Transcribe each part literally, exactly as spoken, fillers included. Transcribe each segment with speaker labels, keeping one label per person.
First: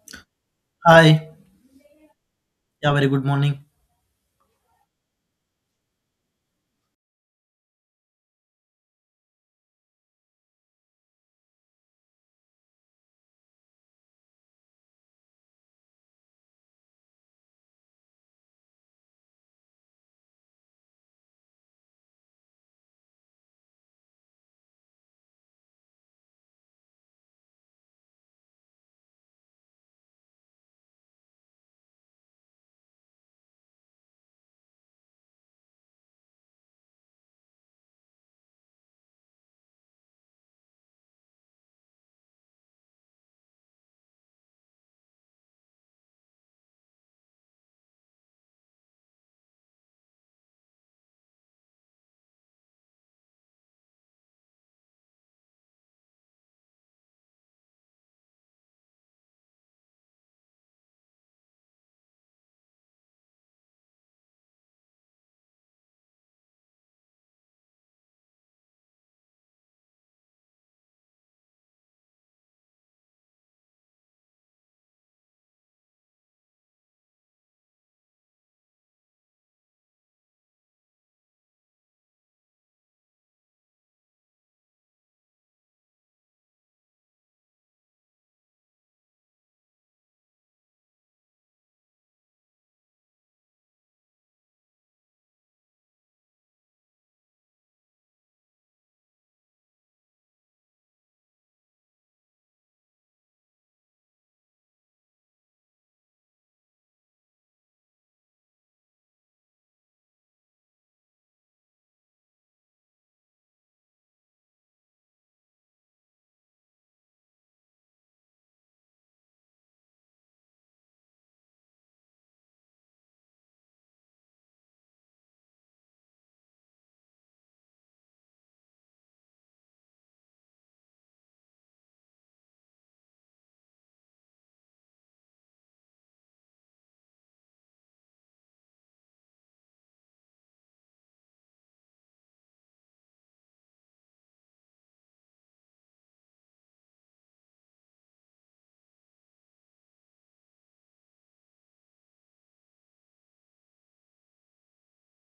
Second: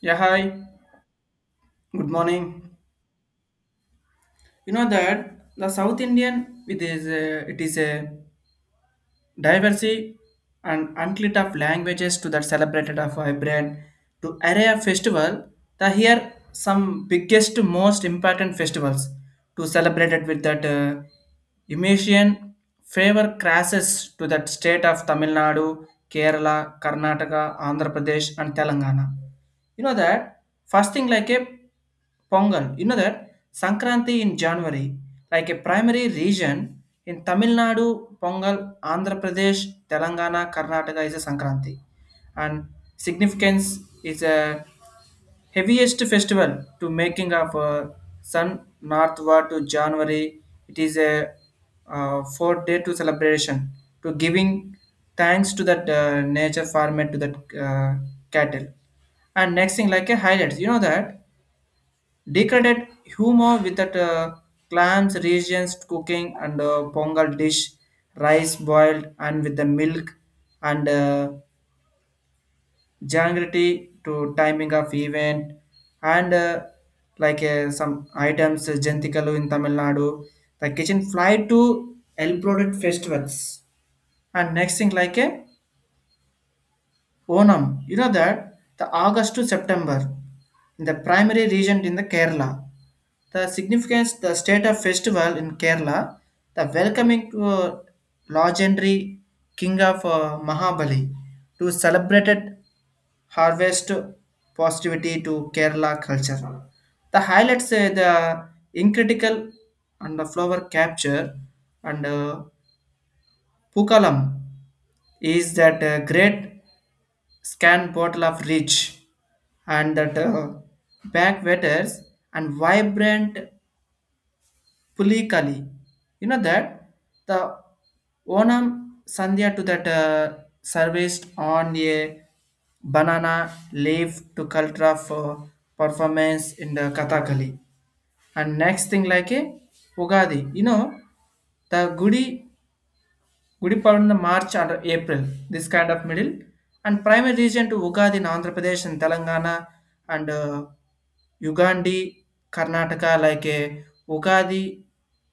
Speaker 1: Yeah, hi.
Speaker 2: Hi.
Speaker 1: Good morning.
Speaker 2: Yeah, very good morning.
Speaker 1: You know that the South Indian it is a, it is a diversity and unclit of languages to that celebrated of vibrant to array of festival. The here some biggest most important festivals to celebrate it with that uh, Emission favor crashes to that state of Tamil Nadu, Kerala, Karnataka, Andhra Pradesh and Telangana. You know that fasting like a Pongal. You know that Sankranti in January, like a primary region in Tamil Nadu, Pongal, Andhra Pradesh, Telangana, Karnataka is a Sankranti, and significance is a heaviest festival to making of uh, sun northward to January. It is a uh, four day to celebration to giving thanks to that uh, nature farmer to that uh, cattle. And next thing like a highlights, you know that decorated humor with that uh, clams, regions cooking and uh, pongal dish, rice boiled and with the milk and uh, Jangrity to timing of event and uh, like uh, some items uh, Jantikalu in Tamil Nadu. The kitchen fly to elaborate festivals. And next thing like a Onam. You know that the August to September in the primary region in the Kerala. The significance the state of festival in Kerala, the welcoming to uh, legendary king of uh, Mahabali to celebrated harvest positivity to Kerala culture. The highlights uh, the incritical and the flower capture and uh, pukalam is that uh, great scan bottle of rich and that uh, backwatters and vibrant Pulikali. You know that the Onam Sandhya to that uh, serviced on a banana leaf to culture for performance in the Kathakali. And next thing like a Ugadi. You know the Gudi Gudi Padna March and April, this kind of middle, and primary region to Ugadi in Andhra Pradesh and Telangana and uh, Ugandi, Karnataka, like a Ugadi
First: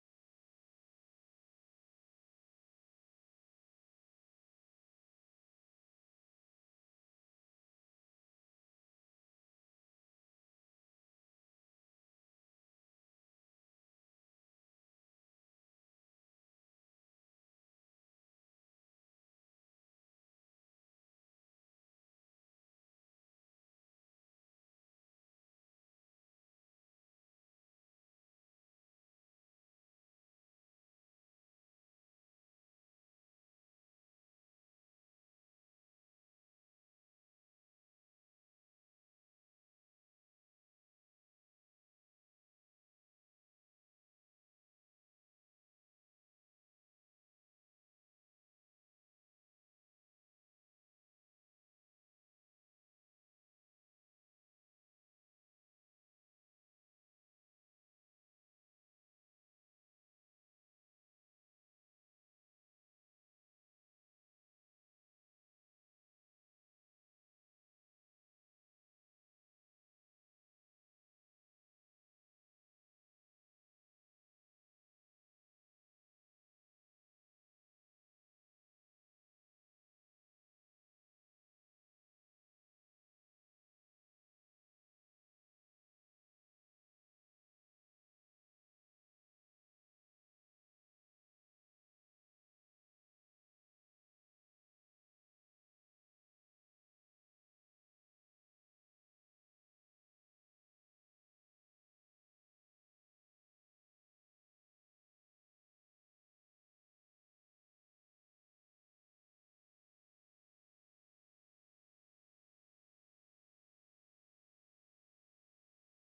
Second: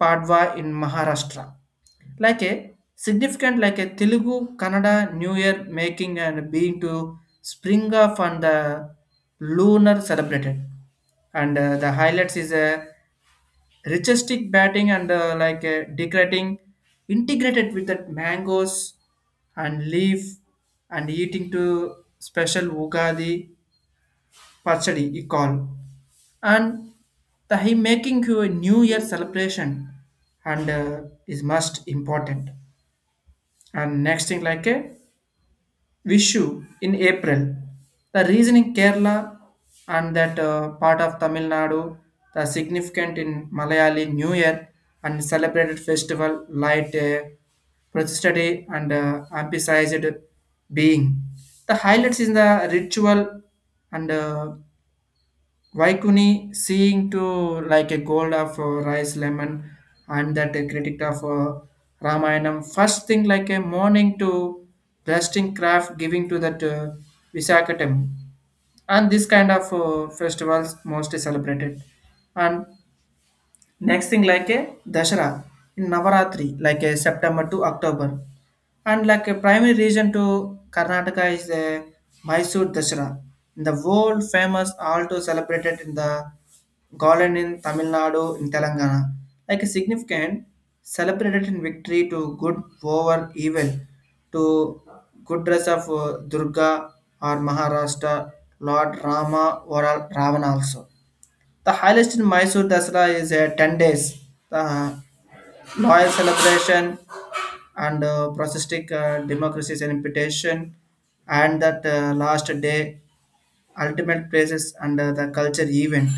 Speaker 1: Padwa in Maharashtra, like a significant like a Telugu, Kannada New Year making and being to spring off on the lunar celebrated, and uh, the highlights is a Richestic batting and uh, like uh, decorating integrated with that mangoes and leaf and eating to special Ugadi pachadi he call and the he making you a new year celebration and uh, is most important. And next thing like a Vishu in April. The reason in Kerala and that uh, part of Tamil Nadu, the significant in Malayali New Year and celebrated festival light uh, persisted and uh, emphasized being. The highlights in the ritual and uh, Waikuni seeing to like a gold of uh, rice lemon and that a critic of uh, Ramayanam. First thing like a morning to blasting craft giving to that uh, Visakatam. And this kind of uh, festivals mostly celebrated. And next thing like a Dashara in Navaratri like a September to October. And like a primary reason to Karnataka is the Mysore Dasara, the world famous also celebrated in the Golden in Tamil Nadu in Telangana. Like a significant celebrated in victory to good over evil to good dress of uh, Durga or Maharashtra Lord Rama or Ravana also. The highest in Mysore Dasara is uh, ten days. The loyal celebration and uh, processistic uh, democracy's imputation and that uh, last day ultimate places under the culture event.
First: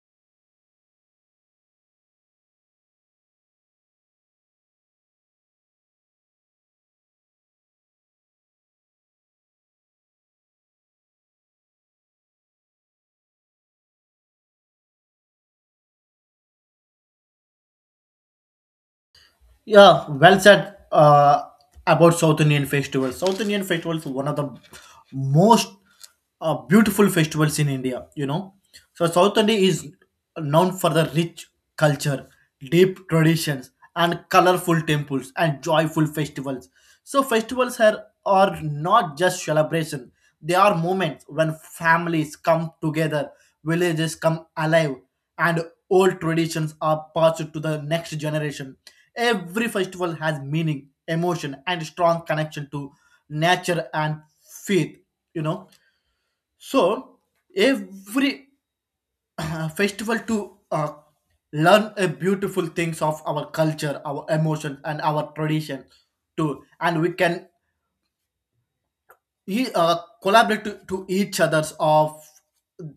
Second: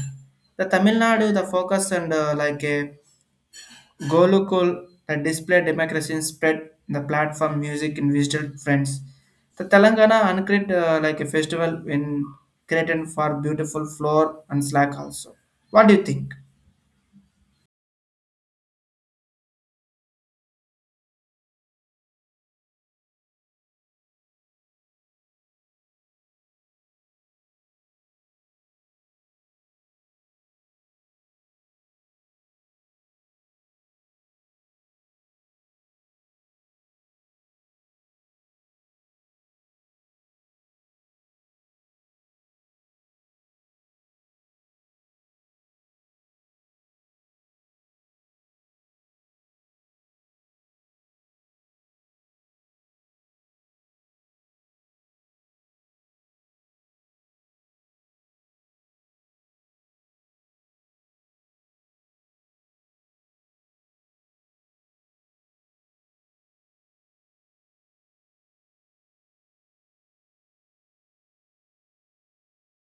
Speaker 1: The Tamil Nadu, the focus and uh, like a Golukul, the display democracy in spread the platform music in digital friends. The Telangana uncreate uh, like a festival in created for beautiful floor and slack also. What do you think?
Speaker 2: Yeah, well said uh, about South Indian festivals. South Indian festivals one of the most uh, beautiful festivals in India, you know. So South India is known for the rich culture, deep traditions, and colorful temples and joyful festivals. So festivals are, are not just celebration. They are moments when families come together, villages come alive and old traditions are passed to the next generation. Every festival has meaning, emotion, and strong connection to nature and faith. You know, so every festival to uh, learn a beautiful things of our culture, our emotion, and our tradition too, and we can he uh, collaborate to, to each other's of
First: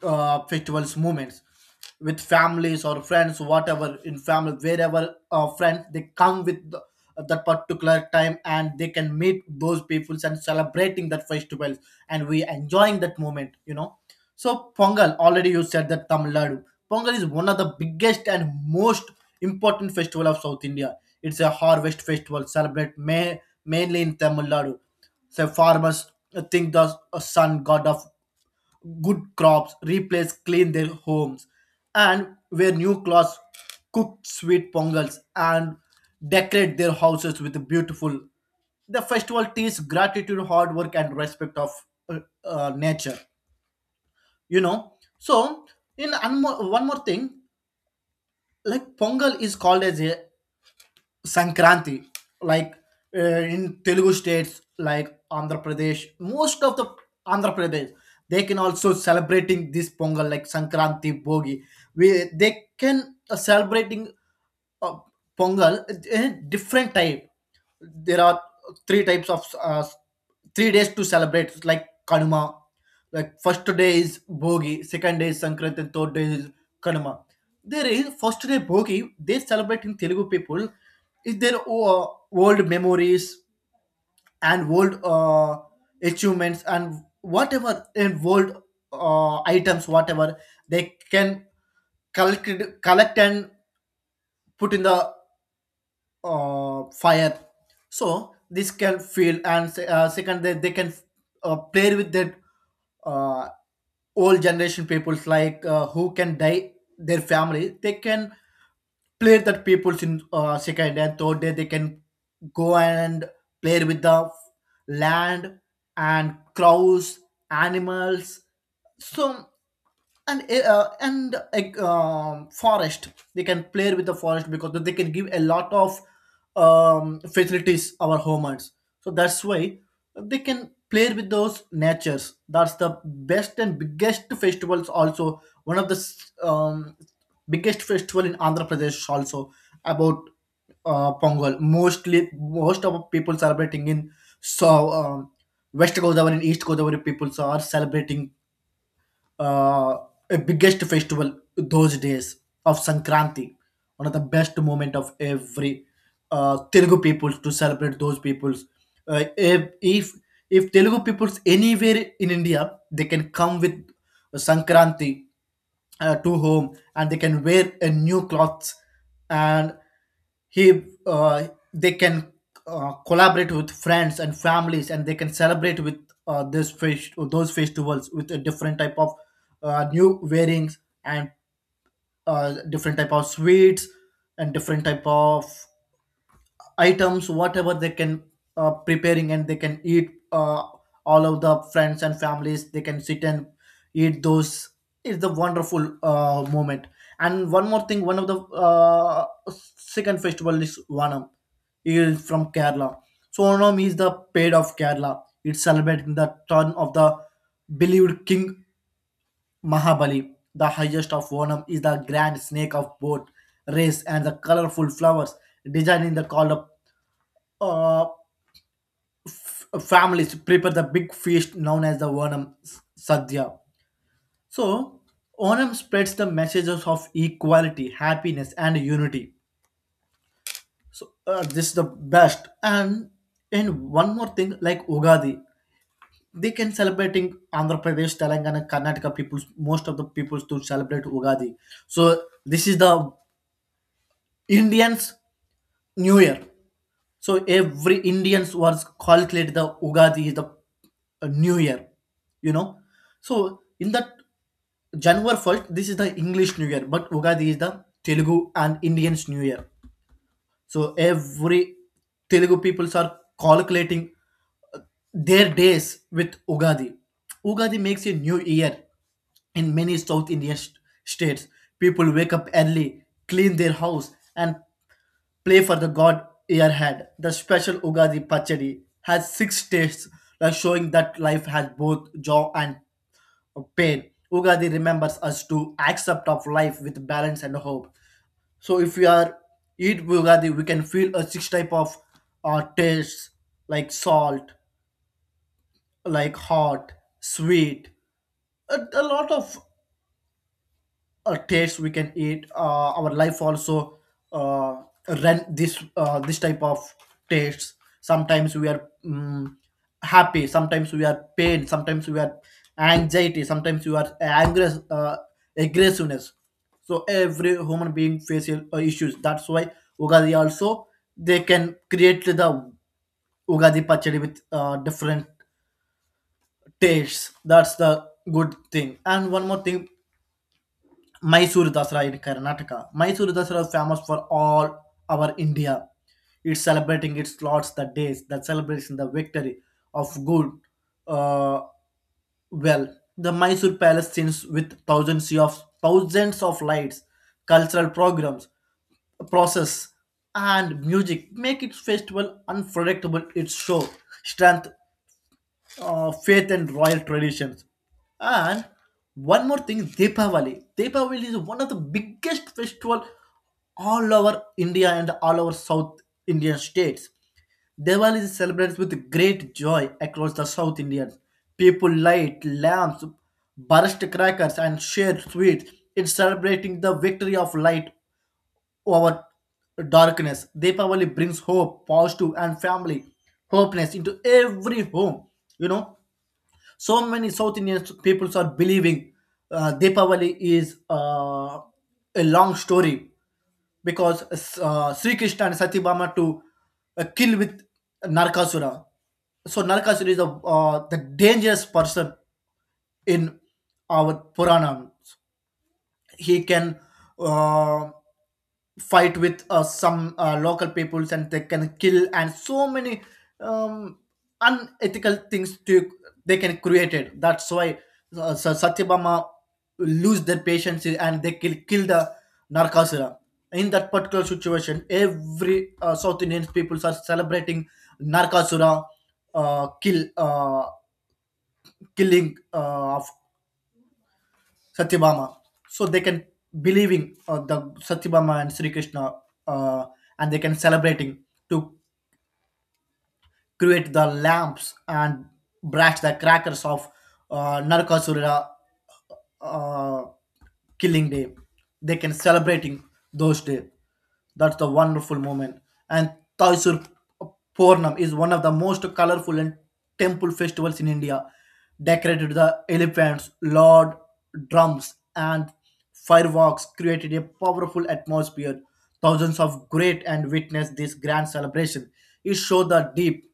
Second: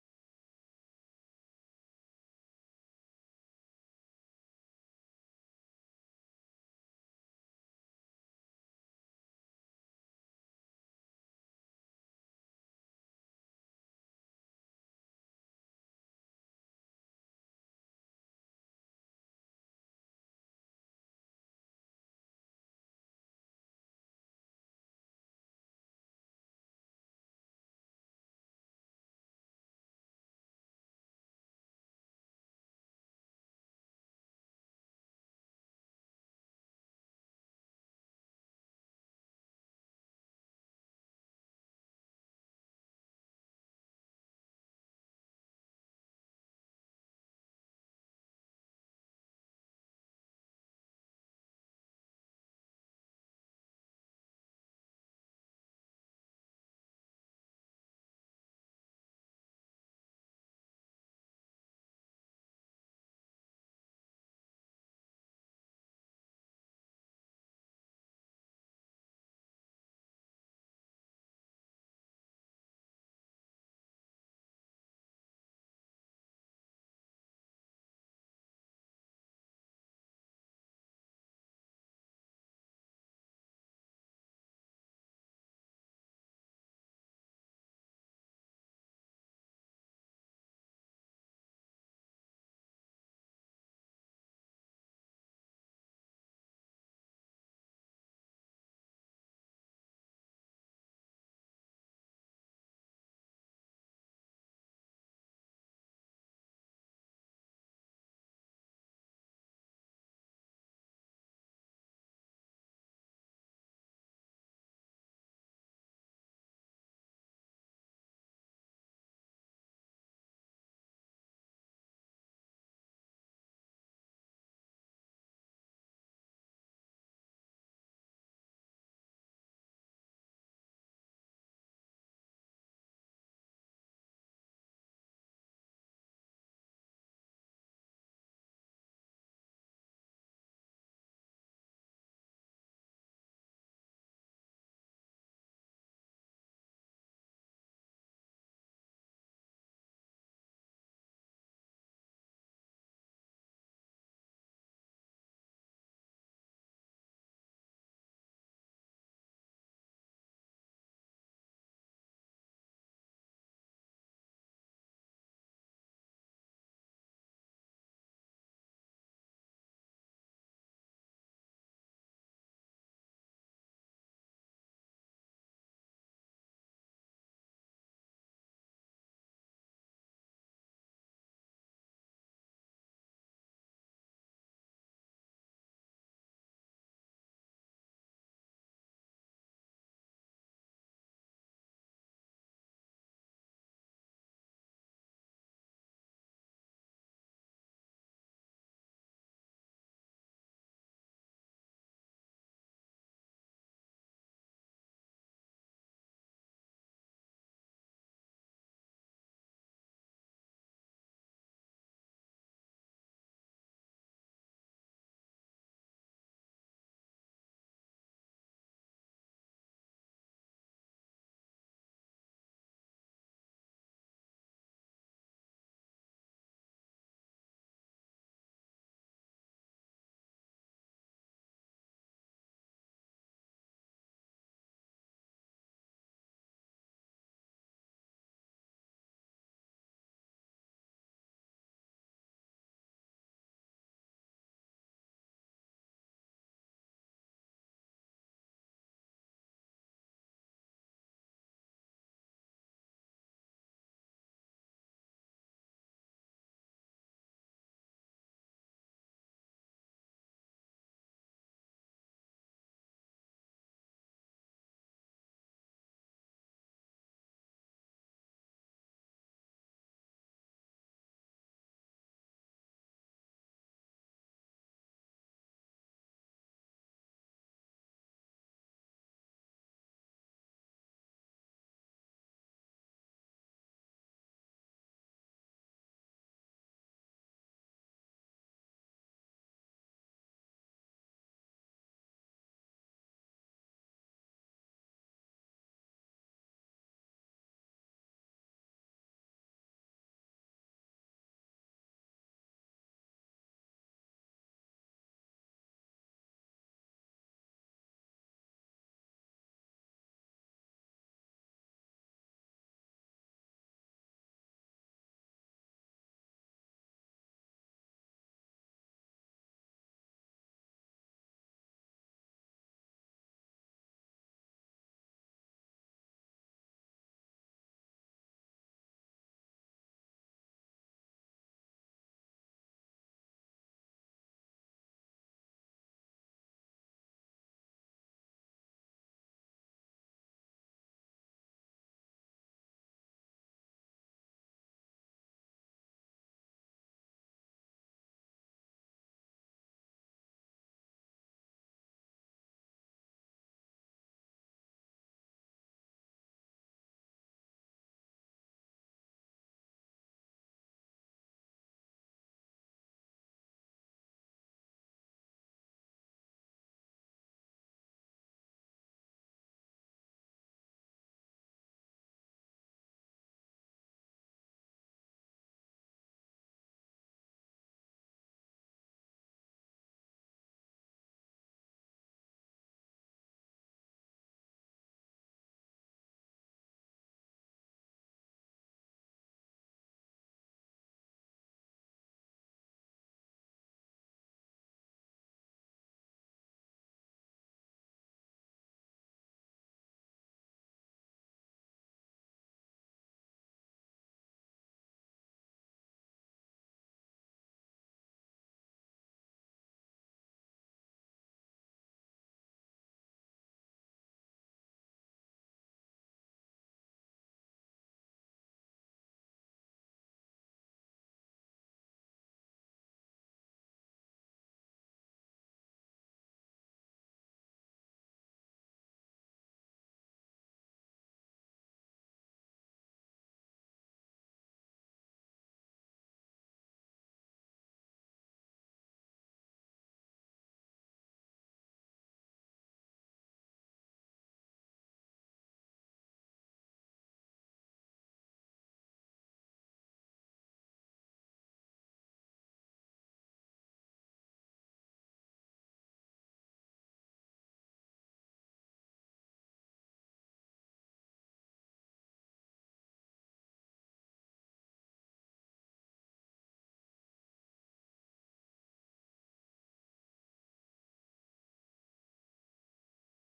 Speaker 2: uh, festivals moments with families or friends whatever in family wherever uh, friends they come with the, that particular time and they can meet those peoples and celebrating that festivals and we enjoying that moment you know So Pongal, already you said that Tamil Nadu. Pongal is one of the biggest and most important festival of South India. It's a harvest festival celebrate may, mainly in Tamil Nadu. So farmers think the sun god of good crops, replace, clean their homes, and wear new clothes, cook sweet pongals, and decorate their houses with the beautiful. The festival teaches gratitude, hard work, and respect of uh, uh, nature. You know, so in anmo- one more thing, like Pongal is called as a Sankranti like uh, in Telugu states like Andhra Pradesh. Most of the Andhra Pradesh they can also celebrating this Pongal like Sankranti, Bogi. We they can uh, celebrating uh, Pongal eh, different type. There are three types of uh, three days to celebrate like Kanuma. Like first day is Bogi, second day is Sankranti, and third day is Kanuma. There is first day Bogi, they celebrate in Telugu people is their uh, old memories and old uh, achievements and whatever and old uh, items whatever they can collect collect and put in the uh, fire. So this can feel and se- uh, second they, they can uh, play with that uh, old generation peoples like uh, who can die their family. They can play that peoples in uh, second and third day they can go and play with the land and crows, animals. So and eh, uh, and like um, forest, they can play with the forest because they can give a lot of um, facilities our humans. So that's why they can play with those natures. That's the best and biggest festivals, also one of the s- um, biggest festival in Andhra Pradesh also. About uh, Pongal, mostly most of people celebrating in so um, West Godavari and East Godavari people are celebrating uh, a biggest festival those days of Sankranti, one of the best moment of every uh, Telugu peoples to celebrate those peoples. Uh, if if if Telugu peoples anywhere in India, they can come with Sankranti uh, to home and they can wear a new clothes and he uh, they can uh, collaborate with friends and families, and they can celebrate with uh, this fest- those festivals with a different type of uh, new wearings and uh, different type of sweets and different type of items whatever they can uh, preparing and they can eat uh, all of the friends and families they can sit and eat those. It's the wonderful uh, moment. And one more thing, one of the uh, second festival is Vanam. He is from Kerala. So Onam is the paid of Kerala. It's celebrating the turn of the believed king Mahabali. The highest of Onam is the grand snake of boat race and the colorful flowers, designing the called uh, families prepare the big feast known as the Onam S- Sadhya. So Onam spreads the messages of equality, happiness, and unity. So, uh, this is the best. And in one more thing, like Ugadi, they can celebrating Andhra Pradesh, Telangana, Karnataka peoples, most of the peoples to celebrate Ugadi. So this is the Indians' New Year. So every Indians was calculate the Ugadi, the uh, New Year, you know. So in that January first, this is the English New Year, but Ugadi is the Telugu and Indians New Year. So every Telugu peoples are calculating uh, their days with Ugadi. Ugadi makes a new year in many South Indian st- states. People wake up early, clean their house, and play for the God Earhead. The special Ugadi Pachadi has six tastes, like showing that life has both joy and pain. Ugadi remembers us to accept of life with balance and hope. So if we are eat Ugadi, we can feel a six type of uh, tastes like salt, like hot, sweet, a, a lot of uh, taste we can eat uh, our life also uh, run this uh, this type of tastes. Sometimes we are um, happy, sometimes we are pain, sometimes we are anxiety, sometimes we are angry, uh, aggressiveness. So every human being faces uh, issues. That's why Ugadi also they can create the Ugadi Pachadi with uh, different tastes. That's the good thing. And one more thing, Mysore Dasara in Karnataka. Mysore Dasara is famous for all our India. It's celebrating its lots, the days that celebrates the victory of good. Uh, well, the Mysore Palace scenes with thousands of thousands of lights, cultural programs, process, and music make its festival unpredictable. Its show strength uh, faith and royal traditions. And one more thing, Deepavali. Deepavali is one of the biggest festival all over India and all over South Indian states. Diwali is celebrated with great joy across the South Indians. People light lamps, burst crackers, and share sweets in celebrating the victory of light over darkness. Deepavali brings hope, positive, and family hopeness into every home. You know, so many South Indian peoples are believing uh, Deepavali is uh, a long story, because uh, Sri Krishna and Satibama to uh, kill with Narkasura. So Narkasura is a, uh, the dangerous person in our puranas. He can uh, fight with uh, some uh, local peoples and they can kill and so many um, unethical things to they can create it. That's why, uh, so Satyabama lose their patience and they kill kill the Narcasura. In that particular situation every uh, South Indian peoples are celebrating Narcasura, uh, kill uh, killing uh, of Satyabama. So they can believing uh, the Satyabama and Sri Krishna, uh, and they can celebrating to create the lamps and brash the crackers of uh, Narakasura uh, killing day. They can celebrating those day. That's the wonderful moment. And Thaisur Purnam is one of the most colorful and temple festivals in India. Decorated with the elephants, lord, drums, and fireworks created a powerful atmosphere. Thousands of great and witnessed this grand celebration. It showed the deep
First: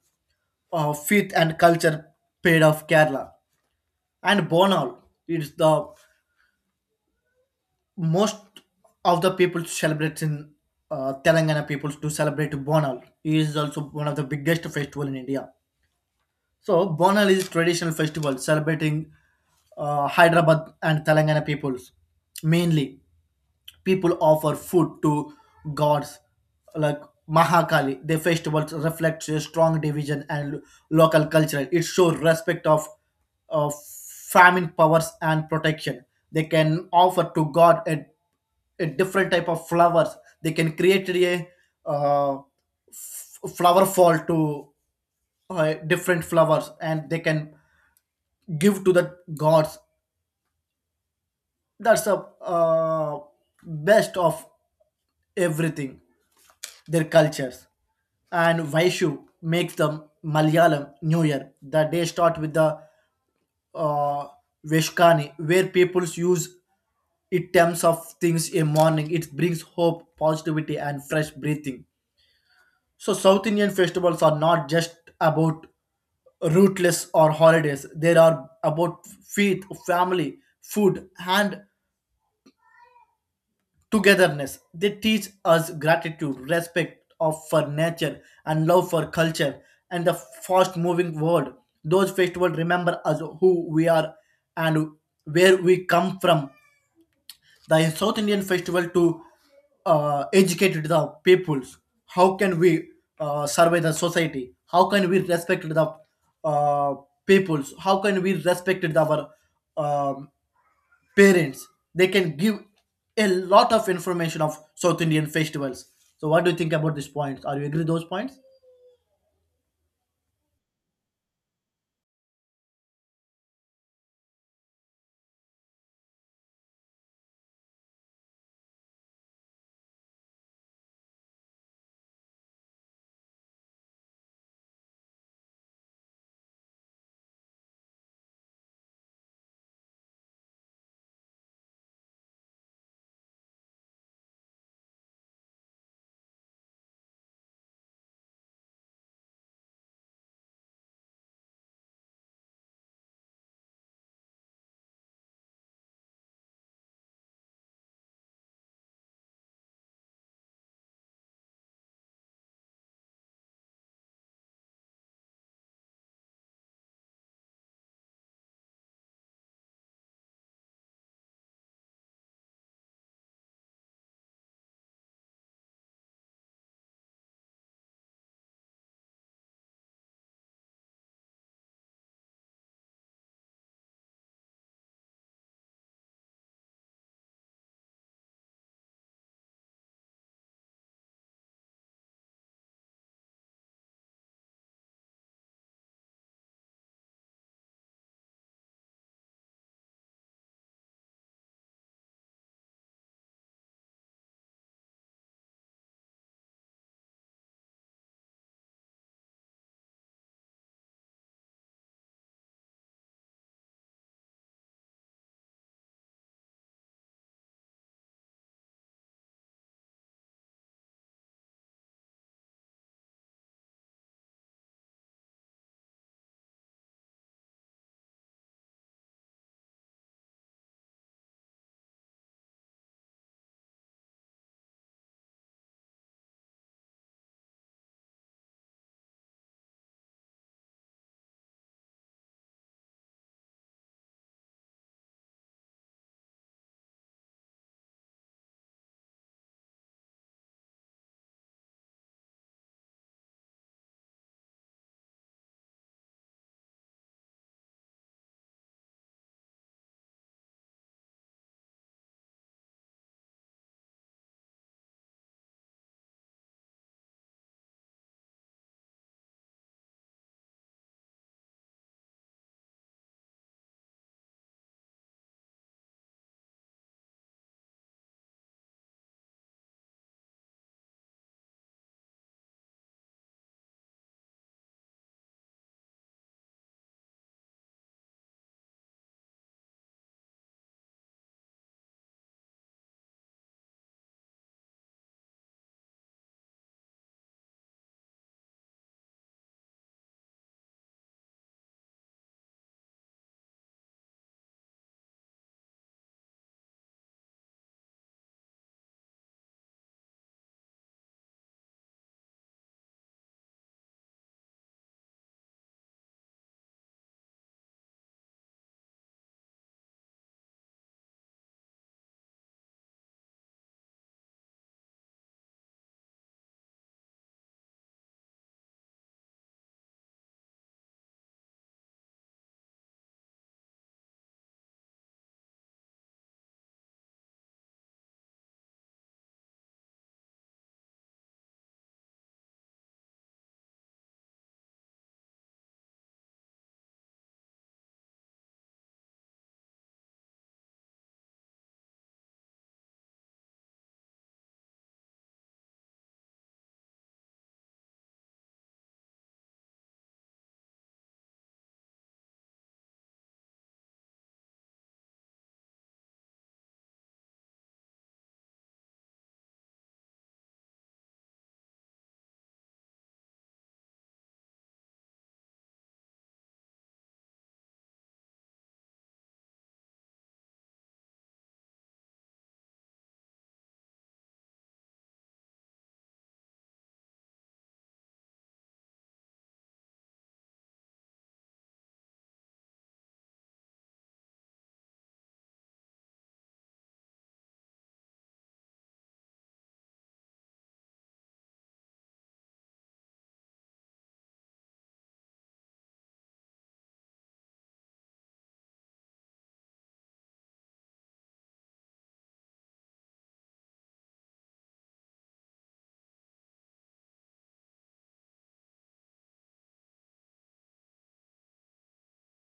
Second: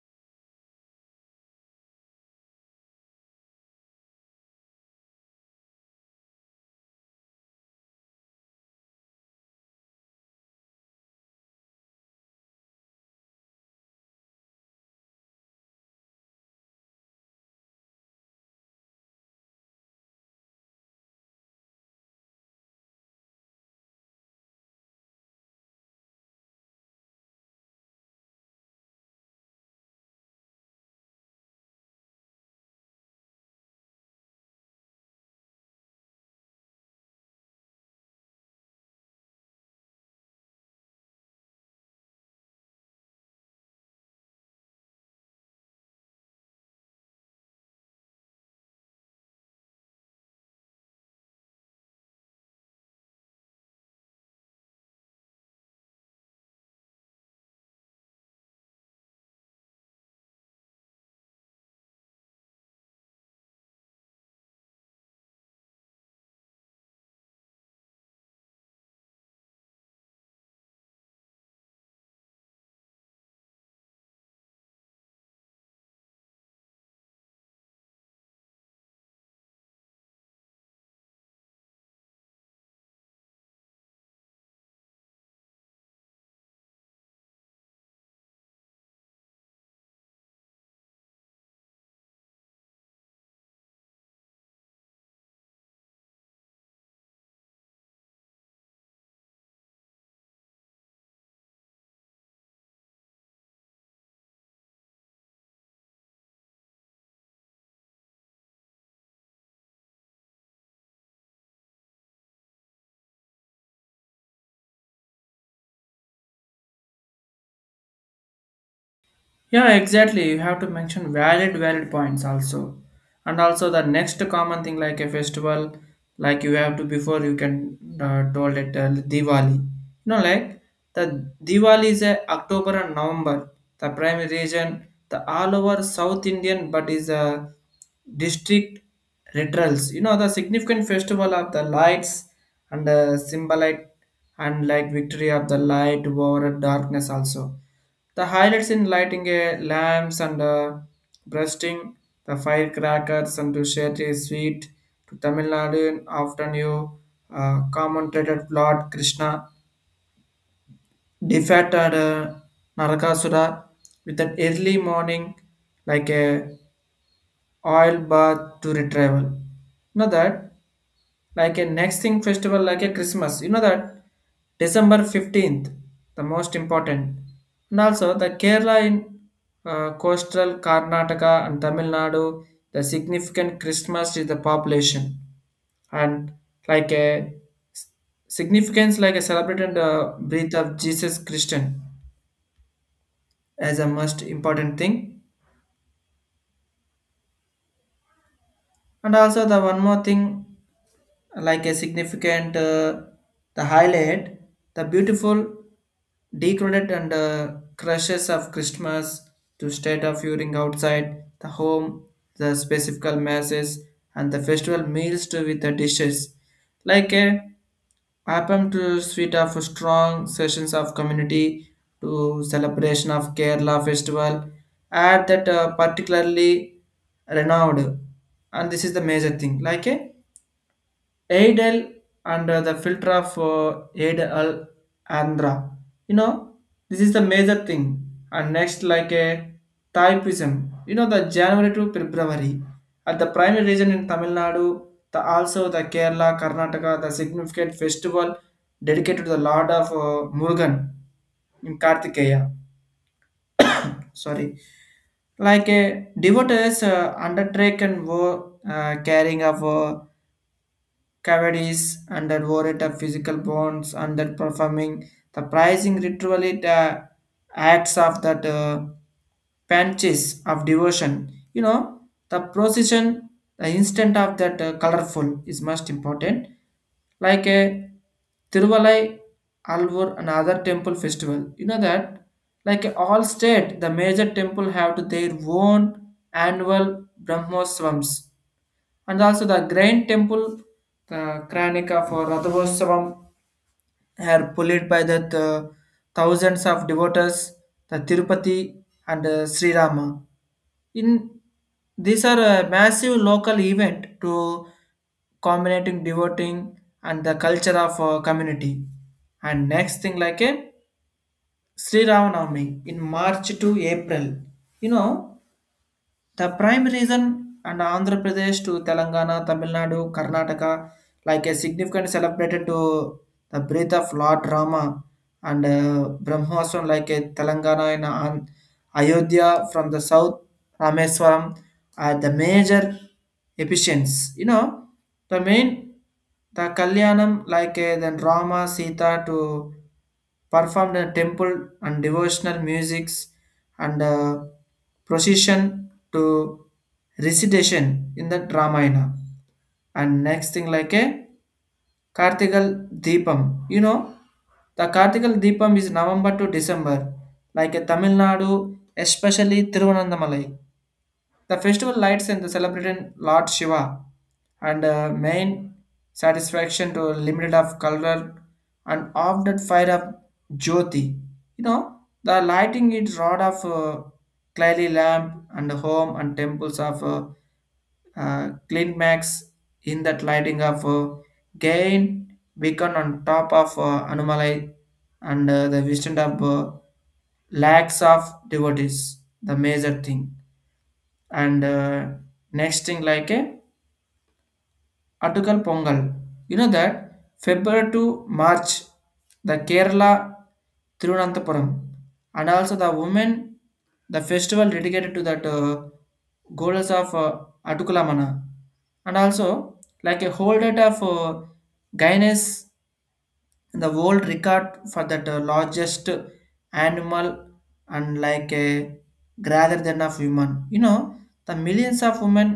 Speaker 2: uh, faith and culture paid of Kerala. And Bonal is the most of the people to celebrate in uh, Telangana. People to celebrate Bonal. It is also one of the biggest festival in India. So Bonal is traditional festival celebrating uh, Hyderabad and Telangana peoples mainly. People offer food to gods like Mahakali. Their festivals reflect a strong division and local culture. It shows respect of, of famine powers and protection. They can offer to God a, a different type of flowers. They can create a uh, f- flower fall to uh, different flowers and they can give to the gods. That's the uh, best of everything, their cultures. And Vaishu makes the Malayalam New Year. The day start with the uh, Veshkani, where peoples use it terms of things in morning. It brings hope, positivity, and fresh breathing. So South Indian festivals are not just about rootless or holidays. They are about faith, family, food, and togetherness. They teach us gratitude, respect of for nature, and love for culture and the fast-moving world. Those festivals remember us who we are and where we come from. The South Indian festival to uh, educate the peoples. How can we uh, survey the society? How can we respect the uh, peoples? How can we respect the, our um, parents? They can give a lot of information of South Indian festivals. So what do you think about these points? Are you agree those points?
Speaker 1: Yeah, exactly. You have to mention valid, valid points also. And also the next common thing like a festival, like you have to before you can uh, told it uh, Diwali. You know, like the Diwali is a October and November. The primary region, the all over South Indian, but is a district rituals. You know, the significant festival of the lights and the symbolite and like victory of the light over darkness also the highlights in lighting a lamps and uh, breasting the firecrackers and to share the sweet to Tamil Nadu after you uh, commentated Lord Krishna defected uh, Narakasura with an early morning like a oil bath to retrieval. Know that like a next thing festival like a Christmas, you know that December fifteenth the most important and also the Kerala in uh, coastal Karnataka and Tamil Nadu. The significant Christmas is the population and like a s- significance like a celebrated uh, birth of Jesus Christian as a most important thing. And also the one more thing like a significant uh, the highlight the beautiful decorated and uh, crushes of Christmas to state of viewing outside the home, the specific masses and the festival meals too with the dishes like a happen to suite of strong sessions of community to celebration of Kerala festival at that uh, particularly renowned. And this is the major thing like a Adel and uh, the filter of uh, Adel Andhra. You know, this is the major thing. And next, like a typism. You know, the January to February at the primary region in Tamil Nadu, the also the Kerala, Karnataka, the significant festival dedicated to the Lord of uh, Murugan in Kartikeya. Sorry, like a devotees uh, undertaken war uh, carrying of uh, cavities under that warrant of physical bonds under performing the pricing ritually the acts of that uh, panches of devotion, you know, the procession the instant of that uh, colorful is most important like a Tiruvalai, Alvur, and other temple festival. You know that, like uh, all state, the major temple have to their own annual Brahmosvams and also the grand temple, the Kranika for Radhavastavam, are pulled by the th- thousands of devotees, the Tirupati and uh, Sri Rama. In these are a massive local event to combinating devoting and the culture of uh, community. And next thing like a Sri Ramanavami in March to April. You know, the prime reason and Andhra Pradesh to Telangana, Tamil Nadu, Karnataka, like a significant celebrated to the breath of Lord Rama and uh, Brahmaswan like a Telangana and Ayodhya from the south, Rameswaram are the major epicents. You know, the main the Kalyanam like uh, then Rama Sita to perform the temple and devotional musics and uh, procession to recitation in the Ramayana. And next thing like a Kartigal Deepam. You know, the Kartigal Deepam is November to December, like a Tamil Nadu, especially Tiruvananthamalai. The festival lights and the celebrating Lord Shiva and uh, main satisfaction to limited of color and of that fire of Jyoti. You know, the lighting is rod of uh, clearly lamp and home and temples of uh, uh, clean max in that lighting of uh, gain beacon on top of uh, anomaly and uh, the vision of uh, lakhs of devotees the major thing. And uh, next thing like a Attukal Pongal. You know that February to March, the Kerala Thiruvananthapuram, and also the women, the festival dedicated to that uh, goddess of uh, Attukalamana, and also like a whole date of uh, Gaines and the world record for that uh, largest animal and like a rather than of human, you know the millions of women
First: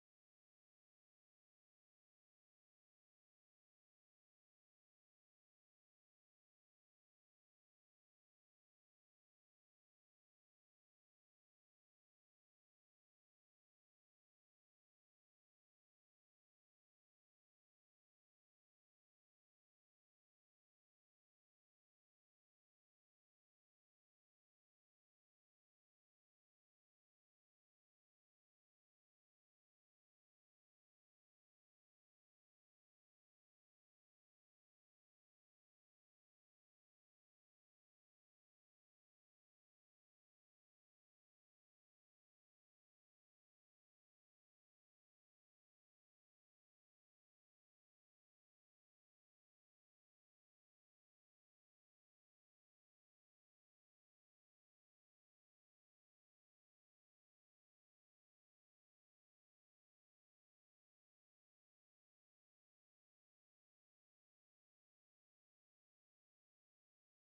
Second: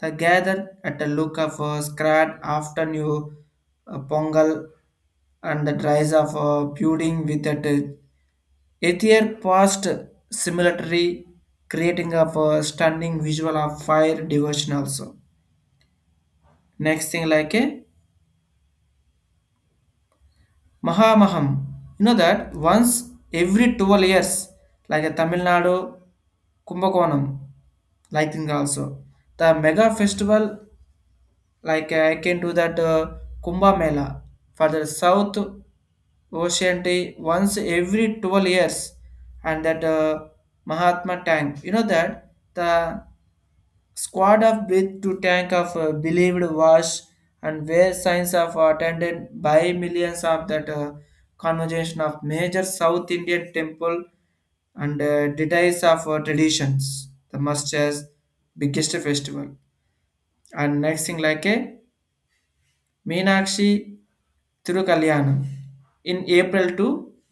Speaker 1: that gather at a look of a scrat after new uh, pongal and the rise of uh, building with that uh, ether past similatory creating of a stunning visual of fire devotion also. Next thing like a Mahamaham. You know that once every twelve years, like a Tamil Nadu Kumbakonam, like thing also. The mega festival, like uh, I can do that uh, Kumbh Mela for the South Ocean Day once every twelve years, and that uh, Mahatma Tank. You know that the Squad of with to tank of uh, believed wash and where signs of attended by millions of that uh, conversation of major South Indian temple and uh, details of uh, traditions, the must as biggest festival. And next thing like a Meenakshi Thirukalyanam in April to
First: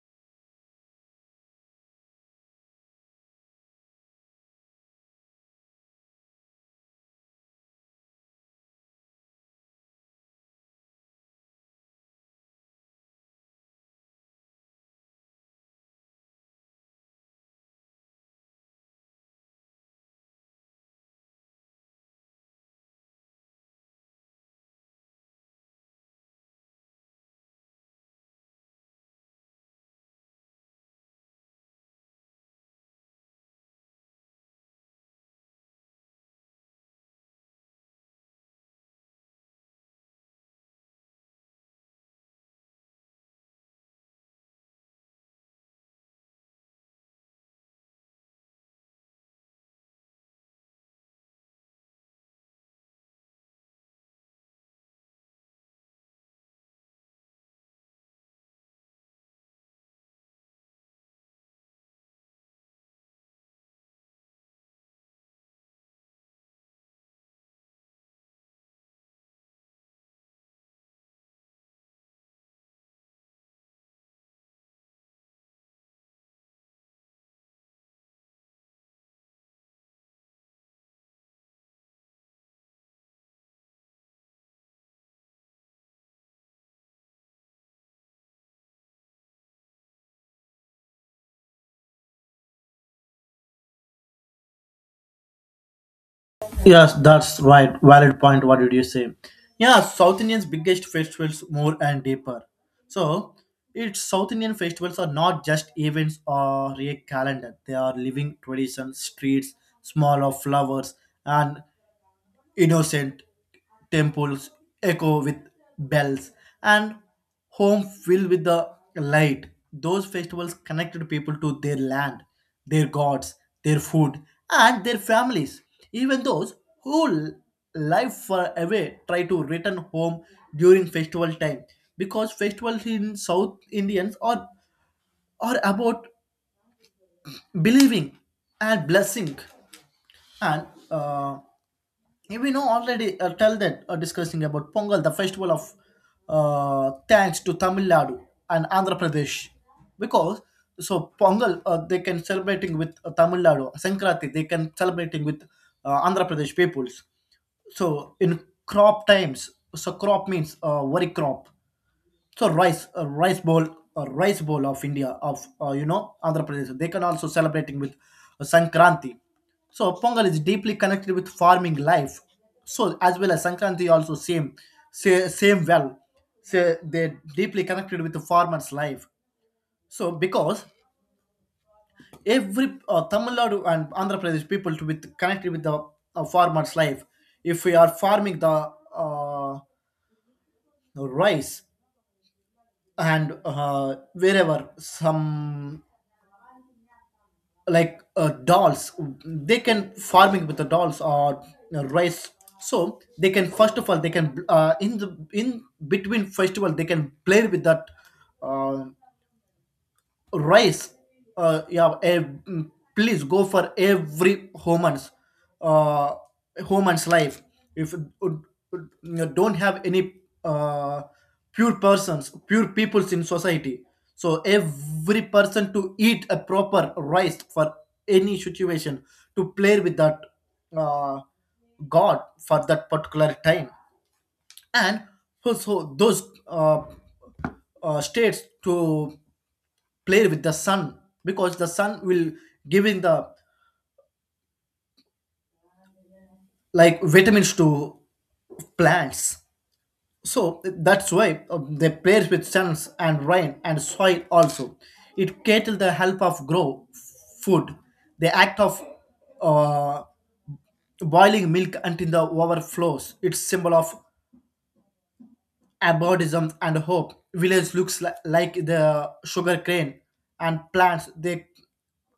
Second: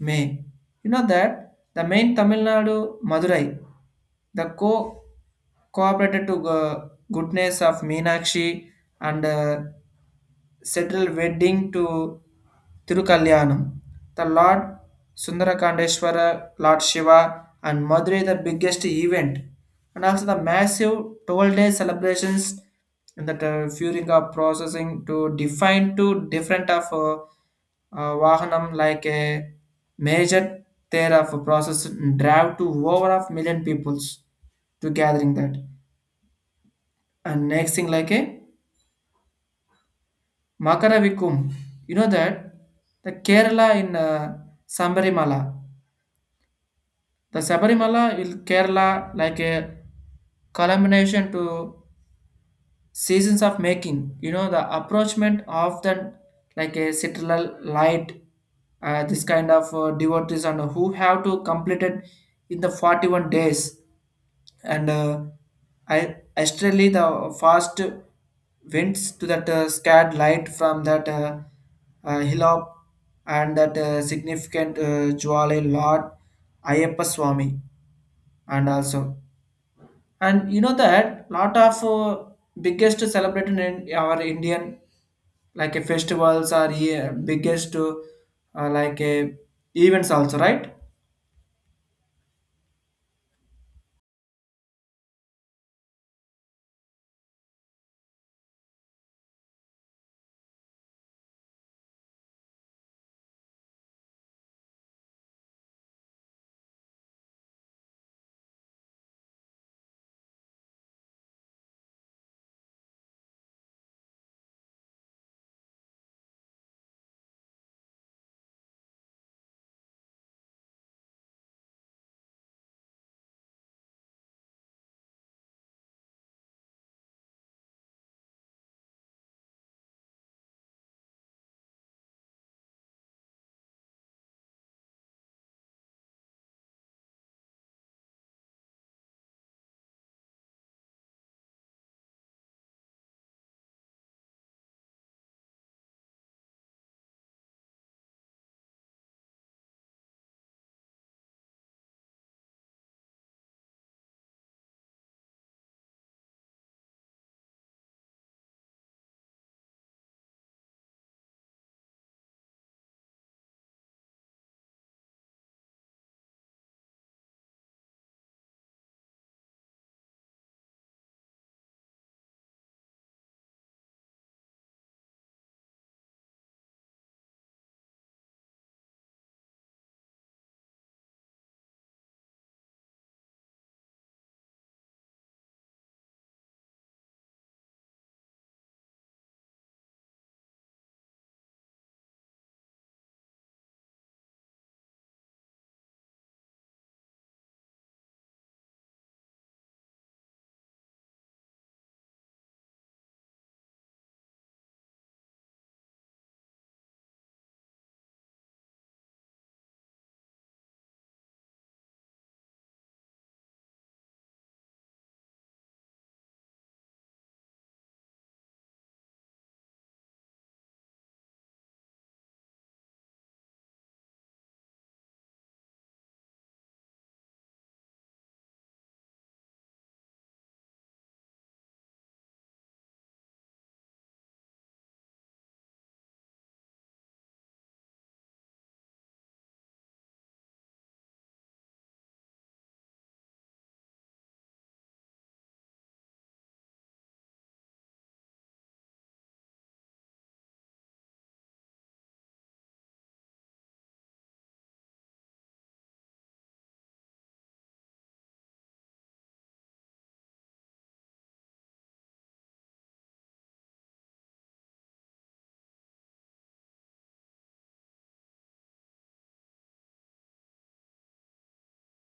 Speaker 1: May. You know that the main Tamil Nadu Madurai, the co cooperated to go- goodness of Meenakshi and uh, settled wedding to Tirukalyanam. The Lord Sundarakandeshwara, Lord Shiva, and Madurai the biggest event, and also the massive twelve day celebrations in the uh, during of processing to define two different of uh, uh, Vahanam like a major there of process drive to over of million peoples to gathering that. And next thing like a Makaravikum, you know that the Kerala in uh, Sambarimala. The Sabarimala will Kerala like a culmination to seasons of making. You know, the approachment often like a citadel light, uh, this kind of uh, devotees and who have to complete it in the forty-one days. And uh, I astrally the fast winds to that uh, scared light from that uh, uh, hillop and that uh, significant uh, Jwale Lord Ayappa Swami and also and you know that lot of uh, biggest celebrated in our indian like a festivals are here biggest uh, uh, like a events also, right?
Speaker 2: Yes, that's right. Valid point. What did you say? Yeah, South Indians' biggest festivals more and deeper. So its South Indian festivals are not just events or a calendar. They are living traditions, streets, small of flowers, and innocent temples echo with bells, and home filled with the light. Those festivals connected people to their land, their gods, their food, and their families. Even those who l- live far away try to return home during festival time, because festivals in south indians are are about believing and blessing. And uh, Yeah, we know already, uh, tell that, uh, discussing about Pongal, the festival of, uh, thanks to Tamil Nadu and Andhra Pradesh. Because so Pongal, uh, they can celebrating with, uh, Tamil Nadu. Sankranti they can celebrating with uh, Andhra Pradesh peoples. So in crop times, so crop means, uh, worry crop, so rice, uh, rice bowl, uh, rice bowl of India. Of uh, you know Andhra Pradesh they can also celebrating with uh, Sankranti. So Pongal is deeply connected with farming life, so as well as Sankranti also same, say, same well, say, they deeply connected with the farmers life. So because every, uh, Tamil Nadu and Andhra Pradesh people to with connected with the uh, farmers life. If we are farming the, uh, rice, and, uh, wherever, some, like, uh, dolls. They can farming with the dolls or uh, rice. So they can first of all they can, uh, in the in between festival they can play with that, uh, rice. uh, yeah ev- mm, Please go for every woman's, uh woman's life. If you don't have any uh pure persons, pure peoples in society, so every person to eat a proper rice for any situation, to play with that uh god for that particular time. And also those uh, uh states to play with the sun, because the sun will giving the like vitamins to plants. So that's why uh, they play with suns and rain and soil also. It cattle the help of grow food. The act of uh, boiling milk until the overflows it's symbol of abordism and hope. Village looks li- like the sugar cane and plants, they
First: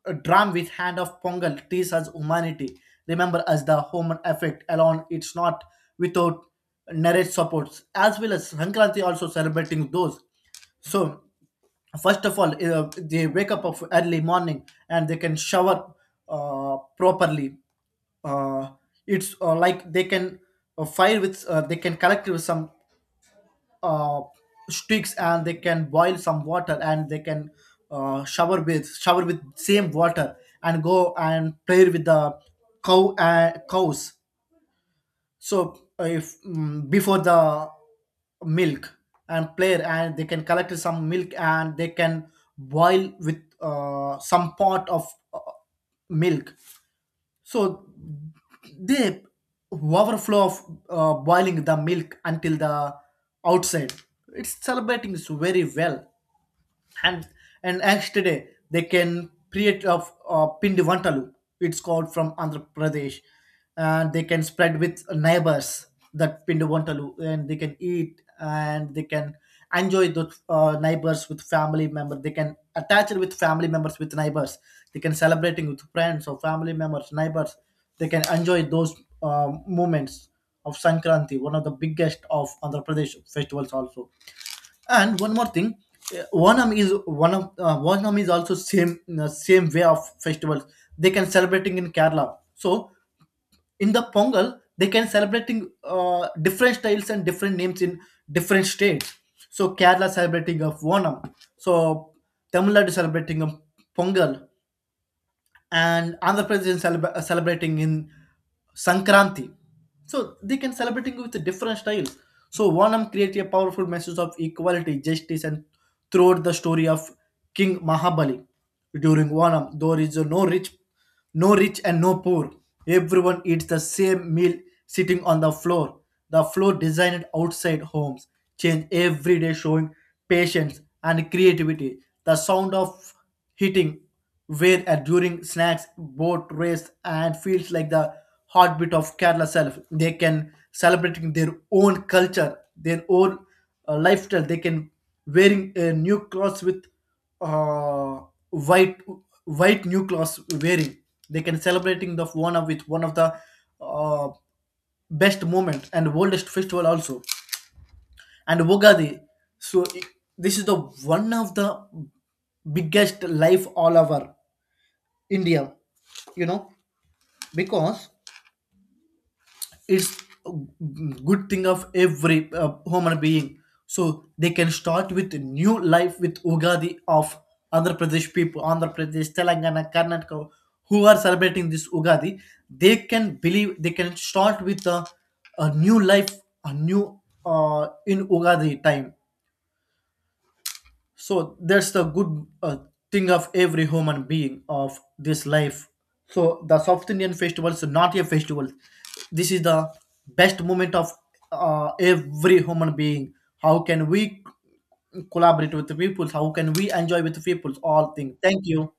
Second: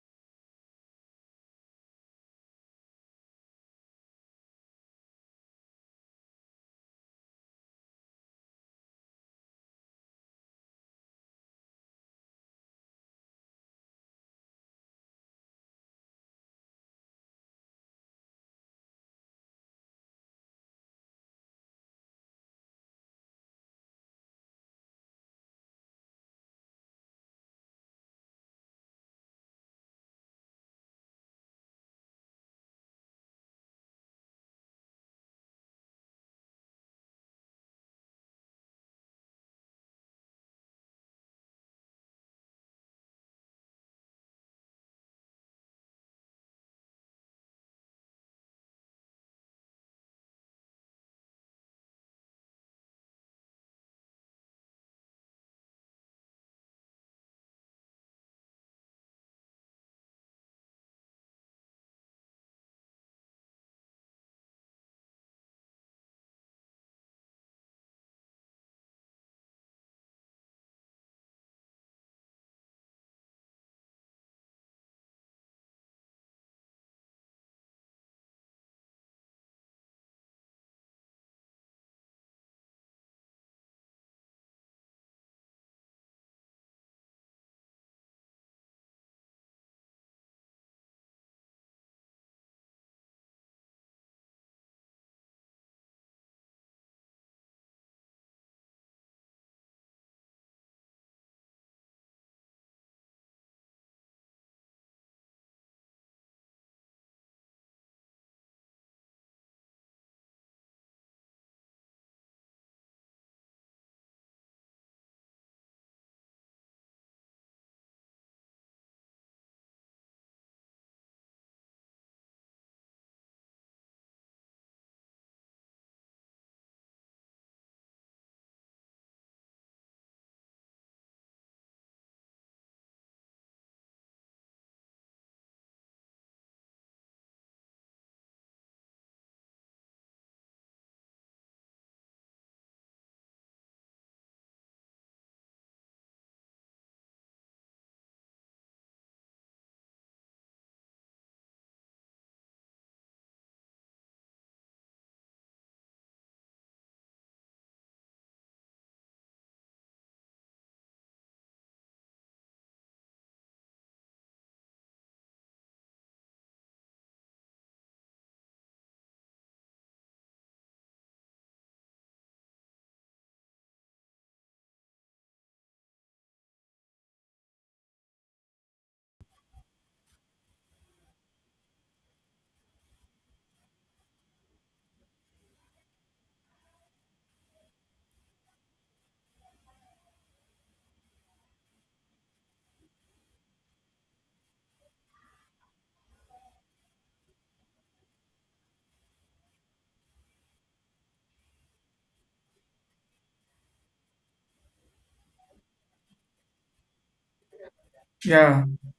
Speaker 2: uh, drum with hand of Pongal tease us humanity. Remember us the human effect alone, it's not without narrative supports, as well as Sankranti also celebrating those. So first of all, uh, they wake up of early morning and they can shower uh, properly. uh, it's, uh, like they can, uh, fire with, uh, they can collect with some uh, sticks, and they can boil some water, and they can uh, shower with shower with same water, and go and play with the cow and cows. So uh, if mm, before the milk and player, and they can collect some milk, and they can boil with, uh, some part of, uh, milk. So they overflow of uh, boiling the milk until the outside. It's celebrating so very well. And and next day they can create a, a pindi vantalu. It's called from Andhra Pradesh, and they can spread with neighbors that pindi vantalu, and they can eat, and they can enjoy the uh, neighbors with family members. They can attach it with family members with neighbors. They can celebrating with friends or family members, neighbors. They can enjoy those uh, moments of Sankranti, one of the biggest of Andhra Pradesh festivals also. And one more thing, uh, Onam is one of, uh, Onam is also same, uh, same way of festivals. They can celebrating in Kerala. So in the Pongal, they can celebrating uh, different styles and different names in different states. So Kerala celebrating of Onam. So Tamil Nadu celebrating of Pongal, and Andhra Pradesh is celeb- celebrating in Sankranti. So they can celebrating with different styles. So Onam creates a powerful message of equality, justice, and throughout the story of King Mahabali. During Onam, there is no rich, no rich and no poor. Everyone eats the same meal sitting on the floor. The floor designed outside homes change every day, showing patience and creativity. The sound of hitting where and during snacks, boat race, and feels like the heartbeat of Kerala self. They can celebrating their own culture, their own uh, lifestyle. They can wearing uh, new clothes with, uh, white, white new clothes wearing. They can celebrating the one of with one of the uh, best moment and oldest festival also. And Ugadi. so i- this is the one of the biggest life all over India, you know, because it's a good thing of every uh, human being. So they can start with a new life with Ugadi of Andhra Pradesh people. Andhra Pradesh, Telangana, Karnataka, who are celebrating this Ugadi, they can believe they can start with a, a new life, a new, uh, in Ugadi time. So that's the good, uh, thing of every human being of this life. So the south Indian festivals are not a festival. This is the best moment of uh, every human being. How can we collaborate with the people, how can we enjoy with the people, all things,
Speaker 1: Yeah.
Speaker 2: thank you.